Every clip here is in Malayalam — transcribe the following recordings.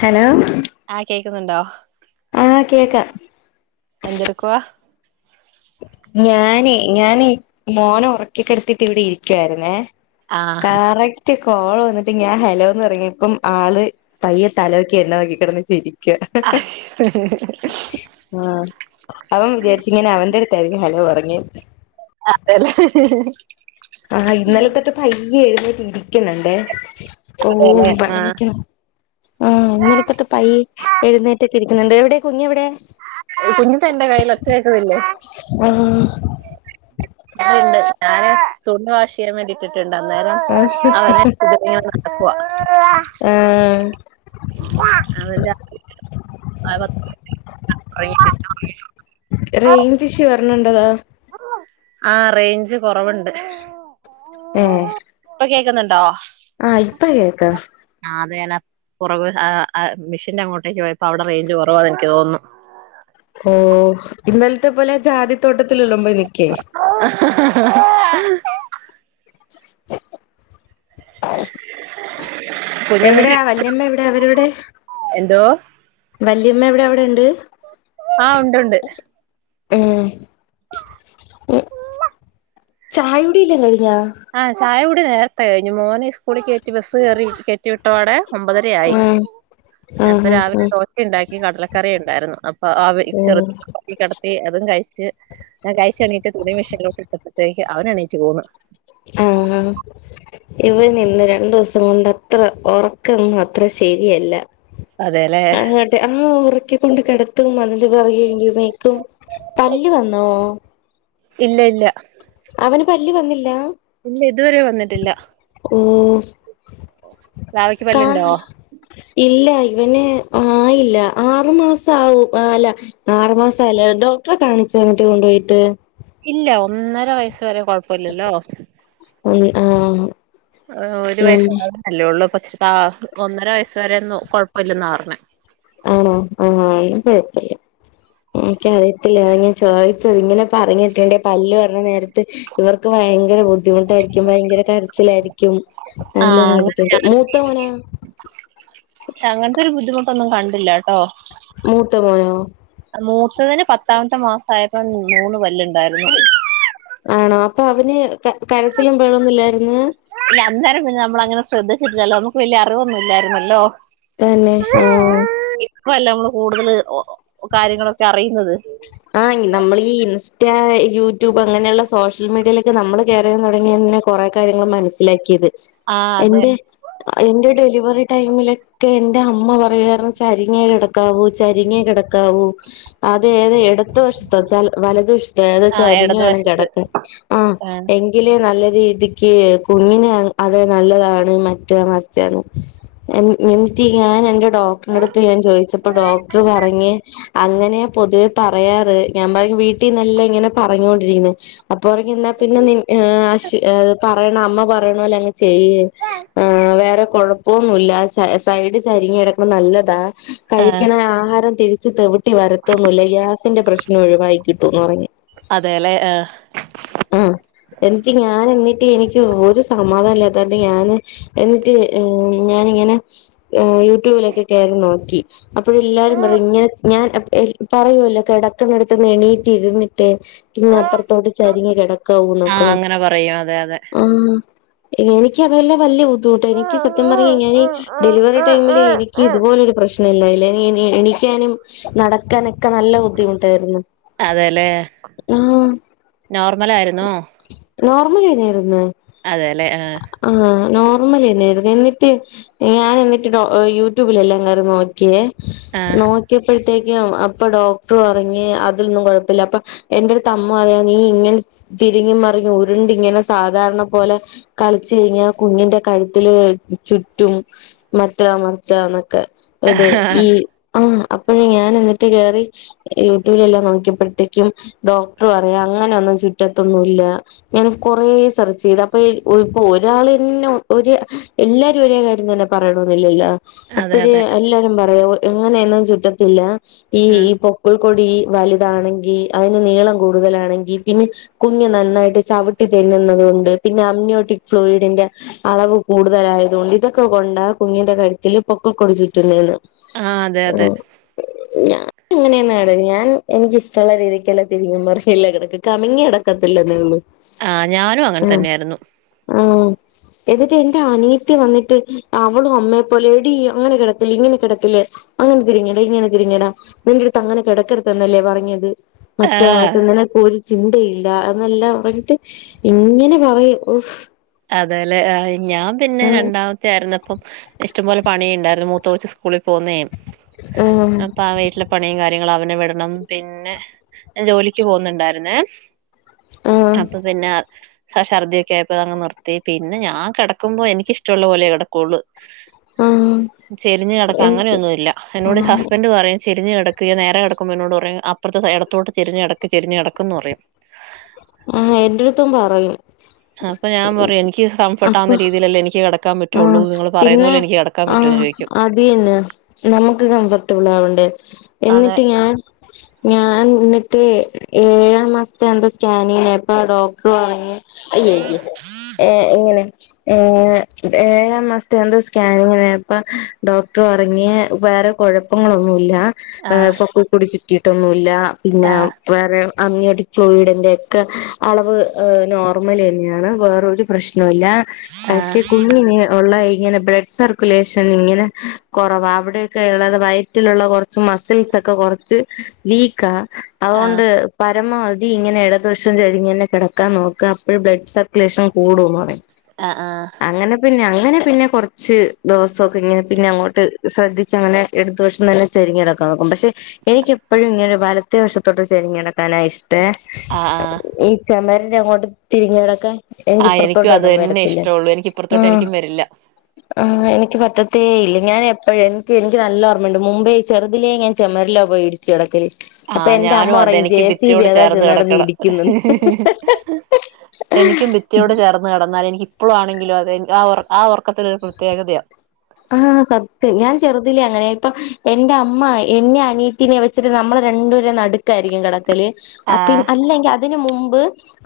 ഹലോ കേൾക്കുന്നുണ്ടോ ആഹ് കേക്ക എന്തെടുക്കുവാ ഞാനെ ഞാന് മോനെ ഉറക്കിക്കിടത്തീട്ടിവിടെ ഇരിക്കുവായിരുന്നേ ആഹ് കറക്റ്റ് കോള് വന്നിട്ട് ഞാൻ ഹെലോന്ന് പറഞ്ഞപ്പം ആള് പയ്യെ തലപൊക്കി എന്നെ നോക്കിക്കിടന്ന് ചിരി ആഹ് അവൻ വിചാരിച്ചു ഞാൻ അവന്റെടു ഹലോ പറഞ്ഞേ അതെ ലെ ആഹ് ഇന്നലെ തൊട്ട് പയ്യെ എഴുന്നേറ്റി രിക്കുന്നുണ്ടെ ഓ അതെല്ലേ വെള്ളം ആഹ് വെക്കണോ ആഹ് ഇന്നലെ തൊട്ട് പയ്യേ എഴുന്നേറ്റൊക്കെ ഇരിക്കുന്നുണ്ട് എവിടെ കുഞ്ഞെവിടെ കുഞ്ഞിതാ എൻ്റെ കയ്യിൽ ഒച്ച കേക്കുന്നില്ലേ ആഹ് ഇണ്ട് ഞാന് തുണി വാഷ് ചെയ്യാൻ വേണ്ടിട്ടിട്ട്ണ്ട് അന്നേരം ആഹ് അവനെ കൊണ്ടന്നു ഞാൻ നടക്കുവാ അവൻ രാത്രി ആകെ പത്ത് മിനിട്ട് ഉറങ്ങീട്ടുള്ളു റേഞ്ച് [unintelligible] ആ റേഞ്ച് കൊറവ്ണ്ട്. ഏഹ് ഇപ്പൊ കേ ക്കുന്നുണ്ടോ ആഹ് ഇപ്പ കേക്കാ അത് ഞാനാ പുറക് ആഹ് മെഷീന്റെ അങ്ങോട്ടേക്ക് പോയപ്പോ അവിടെ റേഞ്ച് കുറവാന്ന് എനിക്ക് തോന്നുന്നു ഓഹ് ഇന്നലത്തെ പോലെ ജാതിത്തോട്ടത്തിലല്ലും പോയി നിക്ക് ഹ ഹ ഹ [inaudible] [inaudible] കുഞ്ഞെന്നിട്ട് എവിടെയാ വല്യമ്മ എവിടെ അവരെവിടെ എന്തോ വല്യമ്മ എവിടെ അവിടെ ഉണ്ട് ആ ഉണ്ടുണ്ട് ഉം ചായകുടിയെല്ലാം കഴിഞ്ഞ് ആ ചായ കുടി നേരത്തെ കഴിഞ്ഞു മോനെ സ്കൂളിൽ കയറ്റി ബസ്സ് കറി കയറ്റി വിട്ടപാടെ ഒമ്പതരയായി ഉം അപ്പൊ ആഹ് ആഹ് രാവിലെ ആഹ് ദോശ ഉണ്ടാക്കി കടലക്കറി ഉണ്ടായിരുന്നു അപ്പൊ ആ ഉം ചെറുത് ക കടത്തി അതും കഴിച്ച് ഞാൻ കഴിച്ച എണീട്ട് തുണി മെഷിനിലേയ്ക്ക് ഇട്ടപ്പോഴേക്കും അവനണീറ്റ് പോന്ന് ആ ഇവനി നിന്ന് രണ്ടു ദിവസം കൊണ്ട്ത്ര ഉറക്കൊന്നും അത്ര ശരിയല്ല അതേല്ലേ ആങ്ങട്ടെ ആ ഉറക്കിക്കൊണ്ട് കിടത്തും അതിന്റെ പുറകെ എണീക്കും പല്ല് വന്നോ ഇല്ല ഇല്ല അവന് പല്ല് വന്നില്ല ഇല്ല ഇതുവരെ വന്നിട്ടില്ല ഓ ബാവയ്ക്ക് കാ പല്ലുണ്ടോ ഇല്ല ഇവനെ ആയില്ല ആറു മാസം ആവും അല്ല ആറു മാസല്ല ഡോക്ടറെ കാണിക്ക ചങ്ങിട്ട് കൊണ്ടുപോയിട്ട് ഇല്ല ഒന്നര വയസ് വരെ കൊഴപ്പില്ലല്ലോ ആഹ ഒരു വയസ് ആവുന്നല്ലേയുള്ളു അഹ് ഒന്നര വയസ് വരെ ഒന്നും കൊഴപ്പമില്ലെന്ന പറഞ്ഞേ കുഴപ്പില്ലക്ക അറിയത്തില്ല ഞാൻ ചോദിച്ചത് ഇങ്ങനെ പറഞ്ഞിട്ടേണ്ട പല്ല് പറഞ്ഞ നേരത്തെ ഇവർക്ക് ഭയങ്കര ബുദ്ധിമുട്ടായിരിക്കും ഭയങ്കര കരച്ചിലായിരിക്കും നല്ല ആഹ് നട്ടിട്ടുണ്ട് മൂത്ത മോന് പക്ഷെ അങ്ങനത്തെരു ബുദ്ധിമുട്ടൊന്നും കണ്ടില്ല ട്ടോ മുത്തമോനോ മൂത്തതിന് പത്താമത്തെ മാസയപ്പോ മൂന്ന് പല്ല് ഉണ്ടായിരുന്നു ആണോ അപ്പൊ അവന് കരച്ചിലും ബഹളൊന്നും ഇല്ലായിരുന്നു അന്നേരം പിന്നെ നമ്മള അങ്ങനെ ശ്രദ്ധിച്ച ഇരില്ലോ നമുക്ക് വലിയ അറിവില്ലായിരുന്നല്ലോ തന്നെ ആഹ ഇപ്പല്ല നമ്മള് കൂടുതൽ കാര്യങ്ങളൊക്കെ അറിയുന്നത് ആനമ്മള് ഈ മറ്റേ യൂട്യൂബ് അങ്ങനെയുള്ള സോഷ്യൽ മീഡിയയിലൊക്കെ നമ്മൾ കയറാൻ തുടങ്ങിയ തന്നെ കുറേ കാര്യങ്ങൾ മനസ്സിലാക്കിയത് ആ അതെ എന്റെ എന്റെ ഡെലിവറി ഡെലിവറി ടൈമിലൊക്കെ എന്റെ അമ്മ പറയുവായിരുന്നു ചരിഞ്ഞേ കിടക്കാവൂ ചരിഞ്ഞേ കിടക്കാവൂ അതെ ഏത ഇടത്ത് വശത്തോ വലതു വശത്തോ ഏതാ ആ ചരിഞ്ഞു വേണം ഇടതുവശത്ത് കിടക്കാൻ ആഹ് ആ എങ്കിലേ നല്ല അ രീതിക്ക് കുഞ്ഞിനെ അത് നല്ലതാണ് മറ്റ മറച്ചന്ന് എന്നിട്ട് ഞാൻ എന്റെ ഡോക്ടറിന്റെ അടുത്ത് ഞാൻ ചോദിച്ചപ്പോ ഡോക്ടർ പറഞ്ഞ് അങ്ങനെയാ പൊതുവെ പറയാറ് ഞാൻ പറ വീട്ടിൽന്നല്ലാം ഇങ്ങനെ പറഞ്ഞോണ്ടിരിക്കുന്നു അപ്പൊ ഉറങ്ങിന്നാൽ പിന്നെ [unintelligible] ശ പറയണ അമ്മ പറയണപോലെ അങ്ങ് ചെയ്യേ വേറെ കുഴപ്പൊന്നല്ല സൈഡ് ചെരി ഇരിങ്ങിടക്ക് നല്ലതാ ആ കഴിക്കണ ആഹാരം തിരിച് തെവിട്ടി വരത്തൊന്നില്ല ഗ്യാസിന്റെ പ്രശ്നം ഒഴിവായി കിട്ടന്ന് പറഞ്ഞു അതെല്ലേ ആഹ ആഹ എന്നിട്ട് ഞാൻ എന്നിട്ട് എനിക്ക് ഒരു സമാധാനംല്ലാതാണ്ട് ഞാാന് എന്നിട്ട് ഞാൻ ഇങ്ങനെ യൂട്യൂബിലൊക്കെ കയറി നോക്കി അപ്പോഴ എല്ലാരും പറയും ഇങ്ങനെ ഞാൻ പറയുമല്ലോ കിടക്കുന്നടുത്ത് എണീയിട്ടിരുന്നിട്ട് പിന്നെ അപ്പറ്ത്തോട്ട് ചരിഞ് കിടക്കാ ആ ഉണക്കെ അങ്ങനെ പറയും അതെ അതെ ആഹ് എനിക്ക വെല്ലാം പല്ലു തോട്ട് എനിക്ക് സത്യം പറഞ്ഞ [unintelligible] ഞാ ഡെലിവറിടൈമില് എനിക്ക് ഇതുപോലൊ ഒരു പ്രശ്നം നില്ലേ ലേല്ല എനിക്കേനും നടക്കാനൊക്ക നല്ല ബുദ്ധിമുട്ടായിരുന്നു ആഹ് നോർമലായിരുന്നോ നോർമൽ എനെയ് രുന്ന അതെല്ലേ ആഹ് നോർമലെന്നെണ് എന്നിട്ട് ഞാൻ എന്നിട്ട് യൂട്യൂബിലെല്ലാം കേറി നോക്കിയേ ആ നോക്ക്യയ പ്പെ ത്തേക്കും അപ്പെ ഡോക്ടർ പറ്ഞ്ഞ് അതൊന്നും കൊഴപ്പല്ല എന്റെട്ത്തമ്മ നീ ഇങ്ങനെ തിരിഞ്ഞു മറിഞ്ഞും ഉരുണ്ടിങ്ങനെ സാധാരണ പോലെ കളിച്ച്ങ്ങനെ കുഞ്ഞിന്റെ കഴുത്തില് ചുറ്റും മറ്റ മറ്ച്ച എന്നൊക്കെ ഇത് ഈ ആ അപ്പോഴും ഞാൻ എന്നിട്ട് കേറി യൂട്യൂബിലെല്ലാം നോക്കിയപ്പോഴത്തേക്കും ഡോക്ടറ അങ്ങനൊന്നും ചുറ്റത്തൊന്നുല്ല ഞാ കൊറേ സെർച്ച് ചെയ്ത് അപ്പൊയി ഒരാള ഒര് എല്ലാരും ഒരേ കാര്യം തന്നെ പറയണന്നില്ലല്ലോ അതെ അപ്പഴേ അതെ എല്ലാരും പറയൊ ഇങ്ങനെ ഒന്നും ചുറ്റത്തില്ല ആ ഈഈ പൊക്ക കൊടി വലുതാണെങ്കി അയ്ന് നീളം കൂടുതലാണെങ്കി പിന്നെ കുഞ്ഞു നന്നായിട്ട് ചവിട്ടി തിന്നുന്നത് കൊണ്ട് പിന്നെ അം നോട്ടിക് ഫ്ലോയിഡിന്റെ അളവ് കൂടുതലായത്‌കൊണ്ട് ഇതൊക്കെ കൊണ്ട കുഞ്ഞിന്റെ കഴുത്തില് പൊക്കക്കുഴിച്ചിറ്റ്ന്നന്ന് ആഹ് അതെ അതെ ഞാൻ എങ്ങനെയ ഞാൻ എനിക്ക് ഇഷ്ടമുള്ള രീതിക്ക്ക്കല്ലാം പറല്ല കിടക്ക് കമങ്ങി അടക്കത്തില്ല നിള് ആ ഞാനും അങ്ങനെ തന്നെയായിരുന്നു ആ എന്നിട്ട് എന്റെ അനിയത്തി വന്നിട്ട് അവളും അമ്മയെപ്പോലെ എടിീ അങ്ങനെ കിടക്ക ഇങ്ങനെ കിടക്കല് അങ്ങനെ തിരിങ്ങട ഇങ്ങനെ തിരിഞ്ഞടാ നിന്റെറ അടുത്ത് അങ്ങനെ കിടക്കരുത്തത്ന്നല്ലേ പറഞ്ഞത് മറ്റേ ആഹ് വസന്നെ കോരി ചിന്തയില്ല എന്നെല്ലാം പറഞ്ഞിട്ട് ഇങ്ങനെ പറയും അതല്ലെ ഞാൻ പിന്നെ ആഹ് രണ്ടാമത്തെ ആായിുന്ന അപ്പം ഇഷ്ടംപോലെ പണിയ ഉണ്ടായിരുന്നു മൂത്ത കൊച്ച് സ്കൂളിൽ പോകുന്നേും ആഹ് അപ്പ ആ വീട്ടിലെ പണിയും കാര്യങ്ങളും അവനെ വിടണം പിന്നെ ജോലിക്ക് പോകുന്നുണ്ടായിരുന്നേ ആഹ് അപ്പൊ പിന്നെ ഛർദിക്കെ ആയപ്പോ അ അങ് നിർത്ത മേ പിന്നെ ഞാൻകി ക്കുമ്പോൾ എനക്ക്ഷ്ടുള്ളപ പോലെ കിടക്കുള്ളള് ആഹ് ചെരിഞ്ഞ് കിടക്കാ എനിക്ക് അങ്ങനെയൊന്നുമല്ല എന്നോട് ആഹ് ഹസ്ബൻഡ് പറയും ചെരിഞ്ഞഞ് കിടക്ക നേരെ കടക്കുമ്പോൾ എന്നോട് പറയും അപ്പുത്തെ ഇടത്തോട്ട് ചരിഞ്കിടക്ക് ചെരിഞ്ടക്കന്ന് പറയും ആഹ് എന്റെടുത്തും പറയും ഉ അപ്പൊ ഞാൻ പറയും എനിക്ക് കഫർട്ട് ആവു ന്ന അപ്പൊ രീതിയിലല്ല എനിക്ക് കിടാൻ പറ്റയുള്ളൂ നിങ്ങള് പറയുന്ന പോലെ എക്ക് കിടാൻ പറ്റുമോ ചോദി ക്കും അത് തന്നെ നമുക്ക് കംഫർട്ടബിൾ ആവണ്ടേ അതെ എന്നിട്ട് ഞാൻ ഞാൻ എന്നിട്ട് ഏഴാം മാസത്തെ എന്താ സ്കാനി ഇപ്പ ഡോക്ടർ പറഞ്ഞു അയ്യയോ ഏ ഇങ്ങനെ ഏ ഏഴാം മാസത്തെ എന്തോ സ്കാനിങ്പ്പ ഡോക്ടർപറഞ്ഞെ വേറെ കുഴപ്പങ്ങളൊന്നുമല്ല ആ പൊക്കൾ കൊടി ചുറ്റിയിട്ടൊന്നുമല്ല പിന്നെ ആ വേറെ അമ്മിയടി ക്ലോയിറെ െഅളവ്നോർമൽ തന്നെയാണ് വേറരു പ്രശ്ന ല്ല ആ പക്ഷെ കുഞ്ഞിന് ഉള്ള ഇനെ ബ്ലഡ് സർക്കുലേഷൻ ഇങ്ങനെ കുറവാ അവിടെക്കെ ഉള്ളത് വയറ്റിലുള്ള കുറ മസിൽ തൊക്ക് കൊറച്ച് വീക്കാ ആ ആ അതുകൊണ്ട് പരമാവധി ഇങ്ങനെ എട ടതുവശം ചരിഞ്ഞു തന്നെ കെടക്കാൻ നോക്കുക അപ്പളേ ബ്ലഡ് സർക്കുലേഷൻ കൂടൂ മോളെ ആ അങ്ങനെ പിന്നെ അങ്ങനെ പിന്നെ കൊറച്ച് ദെവസൊക്കെ ഇങ്ങനെ പിന്നെ അങ്ങോട്ട് ശ്രദ്ധി ച്ചങ്ങനെ ഇടതു വശം തന്നെ ചെരിഞ്ഞ് കെടക്കാൻ നോക്കും പക്ഷെ എനിക്കെപ്പഴും ഇങ്ങനെ വലത്തെ വശത്തോട്ട് ചെരിഞ്ഞ്കെടക്കാനാ ആണേ ഇഷ്ടം ആ ആ ഈ ചൊമരിന്റെ അങ്ങോട്ട് തിരിഞ്ഞുകെടക്കാൻ ആ എനിക്കും അത് വേലിക്കിപ്പറത്തോട്ടെങ്ങും തന്നെ വരത്തില്ലേ ഇഷ്ടമുള്ളൂ എനിക്ക് ആ ഇപ്പുറത്തോട്ട് എനിക്കും വരില്ല ആ വേലി എനിക്ക് പറ്റത്തേ ഇല്ല ഞാൻ എപ്പഴും എനിക്ക് എനിക്ക് നല്ല ഓർമ്മയുണ്ട് മുമ്പേ ഈ ചെറുതിലെ ഞാൻ ചെമരിലാ പോയി ഇടിച്ച് കെടക്കു ആ അപ്പൊ എന്റെ അമ്മ ഞാനും അതെ പറയും ജെ എനിക്ക് സി ഭിത്തിയോട് വേദാ ചേർന്ന് ചെന്ന് നടന്ന് കിടക്കണം ഇടി എനിക്കും ഭിത്തിയോട് ചേർന്ന് കെടന്നാ അല്ല എനിക്കിപ്പഴാണെങ്കിലും അതെ ആ ഒറക്ക ആ ഒറക്കത്തിനൊരു പ്രത്യേകതയാ ആ സത്യം ഞാൻ ചെറുതിലേ അങ്ങനെയാ ഇപ്പൊ എന്റെ അമ്മ എന്നെം അനിയത്തീനെം വെച്ചിട്ട് നമ്മളെ രണ്ടു ടേം നടുക്കാരിക്കും കെടക്കല് ആ പിൻ അല്ലെങ്കിൽ അ അതിന് മുമ്പ്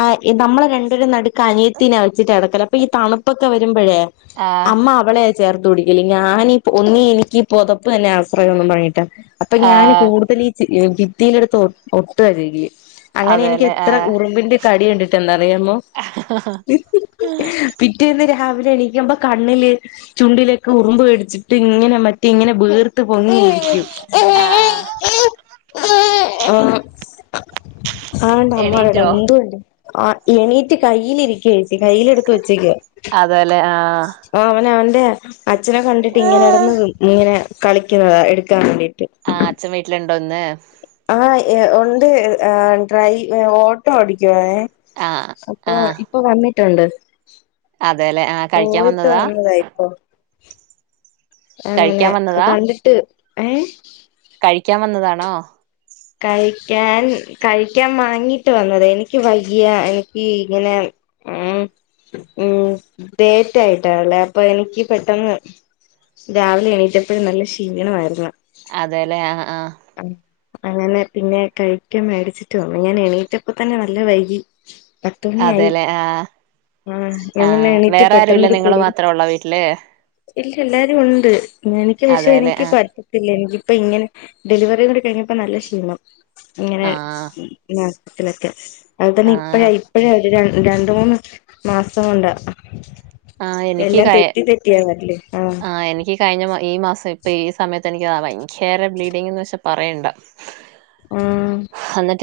ആ ഈ നമ്മള് രണ്ടുപേർടേം നടുക്ക് അനിയത്തിനെ വെച്ചിട്ടാ കെടക്കല് അപ്പൊ ഈ തണുപ്പൊക്കെ വരുമ്പഴേ ആ അമ്മ അവളെയാ ചേർ തുടിക്കില്ല ഞാനീ ഒന്നി എനിക്കീ പൊതപ്പ് തന്നെയാ ആശ്രയം ഒന്ന് പങ്ങിയിട്ട് അപ്പൊ ആ ഞാൻ കൂടുതലീ ച് ഭിത്തീടടുത്ത് ഒട്ടുവാ ശെരിക്ക് അങ്ങനെ എനിക്ക് അതെല്ലേ ആ എത്ര ഉറുമ്പിന്റെ കടി കിട്ടിട്ടൊണ്ട് അറിയാമോ പിറ്റേന്ന് രാ രാവിലെ എണീക്കുമ്പം കണ്ണില് ചുണ്ടിലൊക്കെ ഉറുമ്പ് കടിച്ചിട്ട് ഇങ്ങനെ മറ്റേ ഇങ്ങനെ വീർത്ത് വീർത്തു പൊങ്ങിയിരിക്കു ആ ആ ആ ആണ്ട് അമ്മ്മടടെ എണീറ്റോ മുന്തുണ്ടേ ആ എണീറ്റ് കയ്യിലിരിക്കേ കയ്യില എടുത്ത വെച്ചേക്ക് അതെല്ലേ ആ അവന അവന്റെ അച്ഛനെ കണ്ടിട്ട് ഇങ്ങനെ ഇടന്ന് ഇങ്ങനെ കളിക്കുന്നതാണ് എടുക്കാൻ വേണ്ടിട്ട് ആഹ് അച്ഛൻ വീട്ടിലിണ്ടോ ഒന്ന് ആ ഉണ്ട് ഡ്രൈവ ഓട്ടോ ഓടിക്കുവണേ ആ അപ്പൊ ആ ഇപ്പൊ വന്നിട്ടുണ്ട് അതെല്ലെ ആ കഴിക്കാൻ പോയിട്ട് വന്നതാ വന്നതായിക്കോ അങ്ങനെ കഴിക്കാൻ വന്നതാ കണ്ടിട്ട് ഏ കഴിക്കാൻ വന്നതാണോ ഞാൻ കഴിക്കാൻ വാങ്ങിട്ട് വന്നത് എനിക്ക് വലിയ എനിക്ക് ഇങ്ങനെ ഉ ഉം ഡേറ്റ് ആയിട്ടാല്ലേ അപ്പൊ എനിക്ക് പെട്ടെന്ന് രാവിലെ എണീറ്റപ്പോഴും നല്ല ക്ഷീണമായിരുന്നു അതെല്ലേ ആ ആഹ അങ്ങനെ പിന്നെ കഴിക്ക മേടിച്ചിട്ട് വന്നു ഞാൻ എണീറ്റപ്പ തന്നെ നല്ല വൈകി പത്തുമണിയായി അതെല്ലേ ആഹ ആ ഞാൻ പിന്നെ ആഹ എണീറ്റ് വേറെ ആരു ഇല്ല പെട്ടെന്നൊരു നിങ്ങള്ൾ കുളി മാത്രേ ഉള്ള വീട്ടില് ഇല്ല എല്ലാരും ഉണ്ട് എനക്ക് പശേ അതെല്ലെ എനിക്ക് ആ പറ്ററ്റത്തില്ല എനിക്ക് ഇപ്പ ഇങ്ങനെ ഡെലിവറിന്ന് കഴിഞ്ഞപ്പോ നല്ല ക്ഷീണം ഇങ്ങനെ ആ ൊക്കെ അത് തന്നെ ആ ഇപ്പഴ ഇപ്പഴേ ഒരു ര രണ്ട മൂന്ന് മാസം കൊണ്ട് ആ എനിക്ക് എല്ലാം കഴി തെറ്റി തെറ്റിയാ വറല്ലേ ആഹ ആ എനിക്ക് കഴിഞ്ഞ മാ- ഈ മാസം ഇപ്പം ഈ സമയത്ത് എനിക്ക്താണ് ഭയങ്കര ബ്ലീഡിങ് എന്ന് വെച്ചൽ പറയേണ്ട ആഹ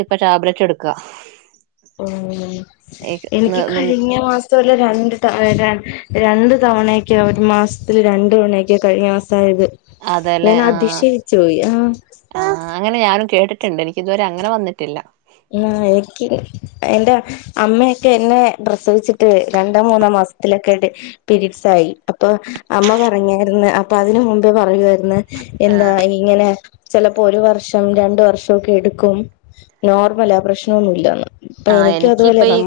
ഇപ്പൊ ടാബ്ലറ്റ് എടുക്ക ഓ എനിക്ക് കഴിഞ്ഞ മാസംല്ല രണ്ട് ത രണ്ട തവണൊക്കെയ ഒരു മാസത്തില് രണ്ടു തവണയൊക്കെയ കഴിഞ്ഞ മാസം അതായത് അതെല്ലെ ഞാൻ ആ അതിശയിച്ചു പോയി ആ ഇണ്ട് എനിക്ക് ഇതുവരെ അങ്ങനെ വന്നിട്ടില്ല ആ എനിക്ക് എറെ അമ്മയൊക്കെ എന്നെ ഡ്രസ് വെച്ചിട്ട് രണ്ടാം മൂന്നാം മാസ രീ ആായി അപ്പൊ അമ്മ പറഞ്ഞരുന്നു അപ്പൊ അതിനന് മുമ്പേ പറയു എന്താ ഇങ്ങനെ ചെപ്പോ ഒരു വർഷം രണ്ട വർഷംമൊക്കെ എടുക്കും നോർമല ആ പ്രശ്നമൊന്നുമല്ലന്ന് ആഹ എനിക്ക് പ്പൊ ഈ.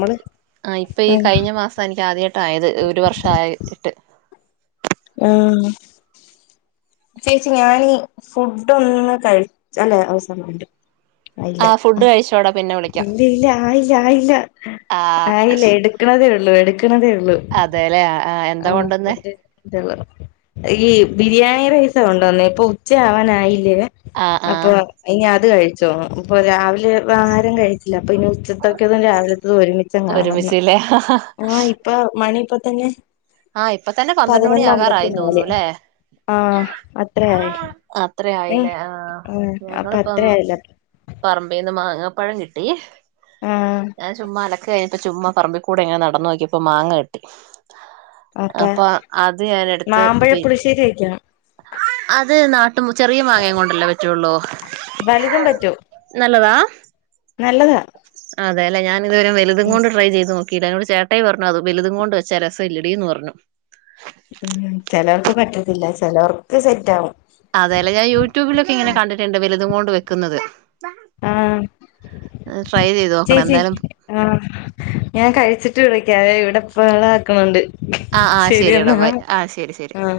ആ ഇപ്പൊ ഈ കഴിഞ്ഞ മാസാ എനിക്ക് ആദ്യയിട്ട് ആയത് ഒരു വർഷായിട്ട്. ആഹ് ചേച്ചി ഞാനീ ഫുഡോന്ന് കഴിച്ച അല്ല [unintelligible] വേണ്ട ആഹ് ഫുഡ് കഴിച്ചോട. ഇല്ല ഇല്ല ആയില്ല ആയില്ല. ആ ആയില്ല എടുക്കണതള്ളു എടുക്കണതേ ള്ളു. അതെല്ലേ ആ എന്താ ആഹ കൊണ്ടുവന്നേ ഫുഡ്‌ ഈ ബിരിയാണി റൈസ് ച്ച കൊണ്ടുവന്നേ ഇപ്പൊ ഉച്ച ആവാനായില്ലേ ആ ആ അപ്പൊ ഇനി അത് കഴിച്ചോന്ന്. അപ്പോ രാവിലെ ആരും കഴിച്ചില്ല. പ്പനി ഉച്ചത്തൊക്കെതും രാവിലത്തതും ഒരുമിച്ചാകാന്ന് ഒരുമിച്ചില്ലേ ആ ഇപ്പ മണിപ്പ ന്നെ ആഹ് ഇപ്പ തന്നെ പന്ത്രണ്ട് മണി ആകാറായി തോന്നുന്നു ല്ലെ? ആഹ അത്രയായി. അത്രേ ഏ ആയില്ലേ ആ ഉം അപ്പൊ അത്രയായല്ലോ? പറമ്പിന്ന് മാങ്ങപ്പഴം കിട്ടി ആഹ് ഞാൻ ചുമ്മാ അലക്ക് കഴിഞ്ഞ ഇപ്പൊ ചുമ്മാ പറമ്പിക്കൂടെ ഇങ്ങനെ നടന്നു നോക്കിയപ്പോ മാങ്ങ കിട്ടി. അപ്പ അപ്പൊ അത് ഞാൻ എടുത്ത് മാമ്പഴ പി പുളിശ്ശേരി വെക്കണം അത് നാട്ട ട്ടും ചെറിയ മാങ്ങയും കൊണ്ടല്ലേ പ റ്റൊള്ളു. വലുതും പറ്റും നല്ലതാ നല്ലതാ അതെലെ ഞാനിതുവരെ വലുതും ഉം കൊണ്ട് ട്രൈ ചെയ്ത് നോക്കി കീടനോട് ചേട്ടായി പറഞ്ഞു അത് വലുതും കൊണ്ട് വെച്ച രസംല്ലടിന്ന് പറഞ്ഞു ഉം. ചെലവർക്ക് പറ്റത്തില്ല ചെലവർക്ക് സെറ്റാകും. അതേലേ? ഞാൻ യൂട്യൂബിലൊക്കെ ങ്ങനെ കണ്ടിട്ടുണ്ട് വലുതും കൊണ്ട് വെക്കുന്നത്. ആആ ഹ്. ട്രൈ ചെയ്ത് നോക്കണം ചേച്ചി എന്തായാലും ആ ഞാൻ കഴിച്ചിട്ട് വിളിക്കാവേ ഇവിടെ ഇപ്പ വളെ ആക്ക്ണണ്ട്‌. ആഹ ആഹ ശരി എടാ ബായ് ആഹ ശരി ശരി. ആഹ്